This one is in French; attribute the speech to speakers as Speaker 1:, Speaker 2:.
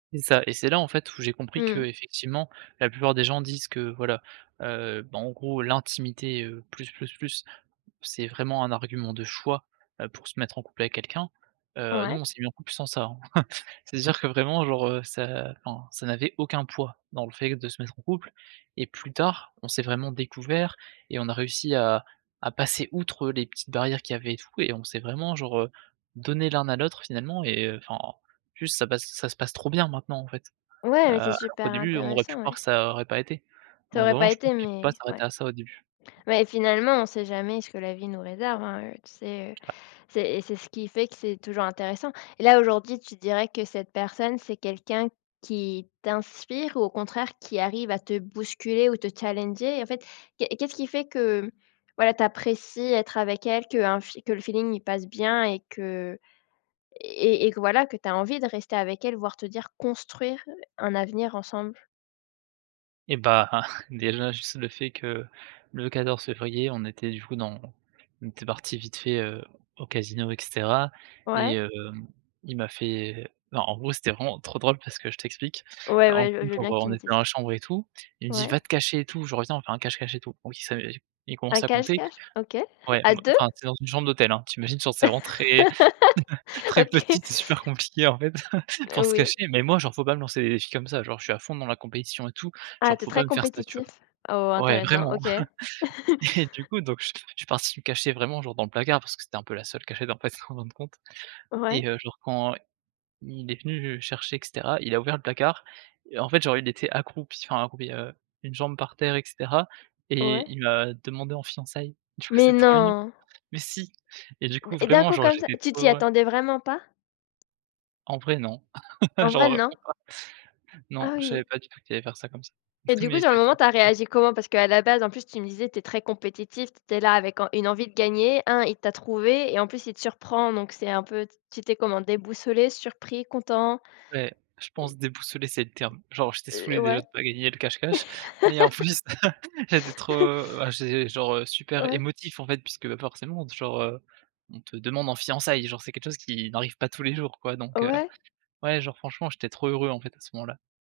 Speaker 1: C'est ça et c'est là, en fait, où j'ai compris
Speaker 2: Mmh.
Speaker 1: qu'effectivement la plupart des gens disent que, voilà, heu, bah, en gros, l'intimité, heu, plus, plus, plus, c'est vraiment un argument de choix, heu, pour se mettre en couple avec quelqu'un, heu, nous
Speaker 2: Ouais.
Speaker 1: on s'est mis en couple sans ça, hein, c'est à dire que, vraiment, genre, heu, ça enfin, ça n'avait aucun poids dans le fait de se mettre en couple et plus tard on s'est vraiment découverts et on a réussi à à passer outre les petites barrières qu'il y avait et tout et on s'est vraiment, genre, heu, donnés l'un à l'autre, finalement et heu, enfin, en plus ça passe ça se passe trop bien, maintenant, en fait.
Speaker 2: Ouais,
Speaker 1: Heu,
Speaker 2: mais c'est
Speaker 1: alors qu'au
Speaker 2: super
Speaker 1: début, on aurait pu
Speaker 2: intéressant,
Speaker 1: croire
Speaker 2: ouais.
Speaker 1: que ça aurait pas été.
Speaker 2: Ça
Speaker 1: Donc
Speaker 2: aurait
Speaker 1: vraiment,
Speaker 2: pas
Speaker 1: je pense
Speaker 2: été
Speaker 1: qu'il faut
Speaker 2: mais
Speaker 1: pas
Speaker 2: ouais.
Speaker 1: s'arrêter à ça, au début.
Speaker 2: mais finalement, on sait jamais ce que la vie nous réserve, hein, tu sais, heu,
Speaker 1: [unintelligible]
Speaker 2: c'est c'est ce qui fait que c'est toujours intéressant. Et là, aujourd'hui, tu dirais que cette personne, c'est quelqu'un qui t'inspire ou au contraire qui arrive à te bousculer ou te challenger? En fait, qu'est ce qu'est-ce qui fait que, voilà, tu apprécies être avec elle, qu'un que le feeling, il passe bien et que et et que, voilà, que tu as envie de rester avec elle, voire te dire, construire un avenir ensemble?
Speaker 1: Et bah, déjà, juste le fait que le 14 février, on était du coup dans on était partis vite fait, heu, au casino et cetera et
Speaker 2: Ouais.
Speaker 1: heu, il m'a fait non, en gros, c'était vraiment trop drôle parce que je t'explique:
Speaker 2: Ouais,
Speaker 1: en
Speaker 2: ouais, je veux
Speaker 1: gros,
Speaker 2: je veux
Speaker 1: genre,
Speaker 2: bien que tu
Speaker 1: on
Speaker 2: me
Speaker 1: était dans
Speaker 2: dises.
Speaker 1: la chambre et tout, il me dit: «Va
Speaker 2: Ouais.
Speaker 1: te cacher et tout, je reviens, on fait un cache-cache et tout». Oui, ça heu, il commence
Speaker 2: Un
Speaker 1: à compter
Speaker 2: cache-cache? OK.
Speaker 1: ouais,
Speaker 2: À 2?
Speaker 1: enfin, tu es dans une chambre d'hôtel, hein, tu imagines, genre, c'est vraiment très, très
Speaker 2: OK.
Speaker 1: petit, c'est super compliqué, en fait, pour
Speaker 2: Heu,
Speaker 1: se
Speaker 2: oui.
Speaker 1: cacher mais moi, genre, il faut pas me lancer des défis comme ça, genre, je suis à fond dans la compétition et tout,
Speaker 2: Ah!
Speaker 1: genre, il
Speaker 2: Tu es
Speaker 1: faut pas
Speaker 2: très
Speaker 1: me faire ça, tu
Speaker 2: compétitif? Oh,
Speaker 1: vois? Ouais,
Speaker 2: intéressant,
Speaker 1: vraiment
Speaker 2: OK.
Speaker 1: et du coup, donc je je suis parti me cacher vraiment, genre, dans le placard parce que c'était un peu la seule cachette, en fait, en fin de compte
Speaker 2: Ouais.
Speaker 1: et heu, genre, quand il est venu chercher et cetera, il a ouvert le placard, et en fait, genre, il était accroupi, enfin, accroupi, heu, une jambe par terre et cetera et
Speaker 2: Ouais.
Speaker 1: il m'a demandé en fiançailles, du coup,
Speaker 2: Mais
Speaker 1: c'est trop mignon!
Speaker 2: non!
Speaker 1: Mais si! Et du coup,
Speaker 2: Et d'un
Speaker 1: vraiment,
Speaker 2: coup
Speaker 1: genre,
Speaker 2: comme ça
Speaker 1: j'étais
Speaker 2: tu
Speaker 1: trop
Speaker 2: t'y
Speaker 1: heureux!
Speaker 2: attendais vraiment pas?
Speaker 1: En vrai, non.
Speaker 2: En
Speaker 1: J'en
Speaker 2: vrai,
Speaker 1: revenais
Speaker 2: non?
Speaker 1: pas. Non,
Speaker 2: Ah
Speaker 1: je savais
Speaker 2: oui!
Speaker 1: pas du tout qu'il allait faire ça comme ça.
Speaker 2: Et du coup,
Speaker 1: Mais
Speaker 2: sur le
Speaker 1: c'était.
Speaker 2: moment, tu as
Speaker 1: [unintelligible]
Speaker 2: réagi comment? Parce qu'à la base, en plus, tu me disais, tu es très compétitif, tu es là avec en une envie de gagner, 1: il t'a trouvé et en plus il te surprend, donc c'est un peu tu étais comment? Déboussolé? Surpris? Content?
Speaker 1: Beh, je pense déboussolé, c'est le terme. Genre, j'étais
Speaker 2: Et
Speaker 1: saoulé,
Speaker 2: heu,
Speaker 1: déjà,
Speaker 2: ouais.
Speaker 1: de pas gagner le cache-cache mais en plus, j'étais trop, ah, j'ai genre, heu, super
Speaker 2: Ouais.
Speaker 1: émotif, en fait, puisque forcément, genre, heu, on te demande en fiançailles! Genre, c'est quelque chose qui n'arrive pas tous les jours, quoi, donc heu
Speaker 2: Ouais.
Speaker 1: ouais, genre, franchement, j'étais trop heureux, en fait, à ce moment-là.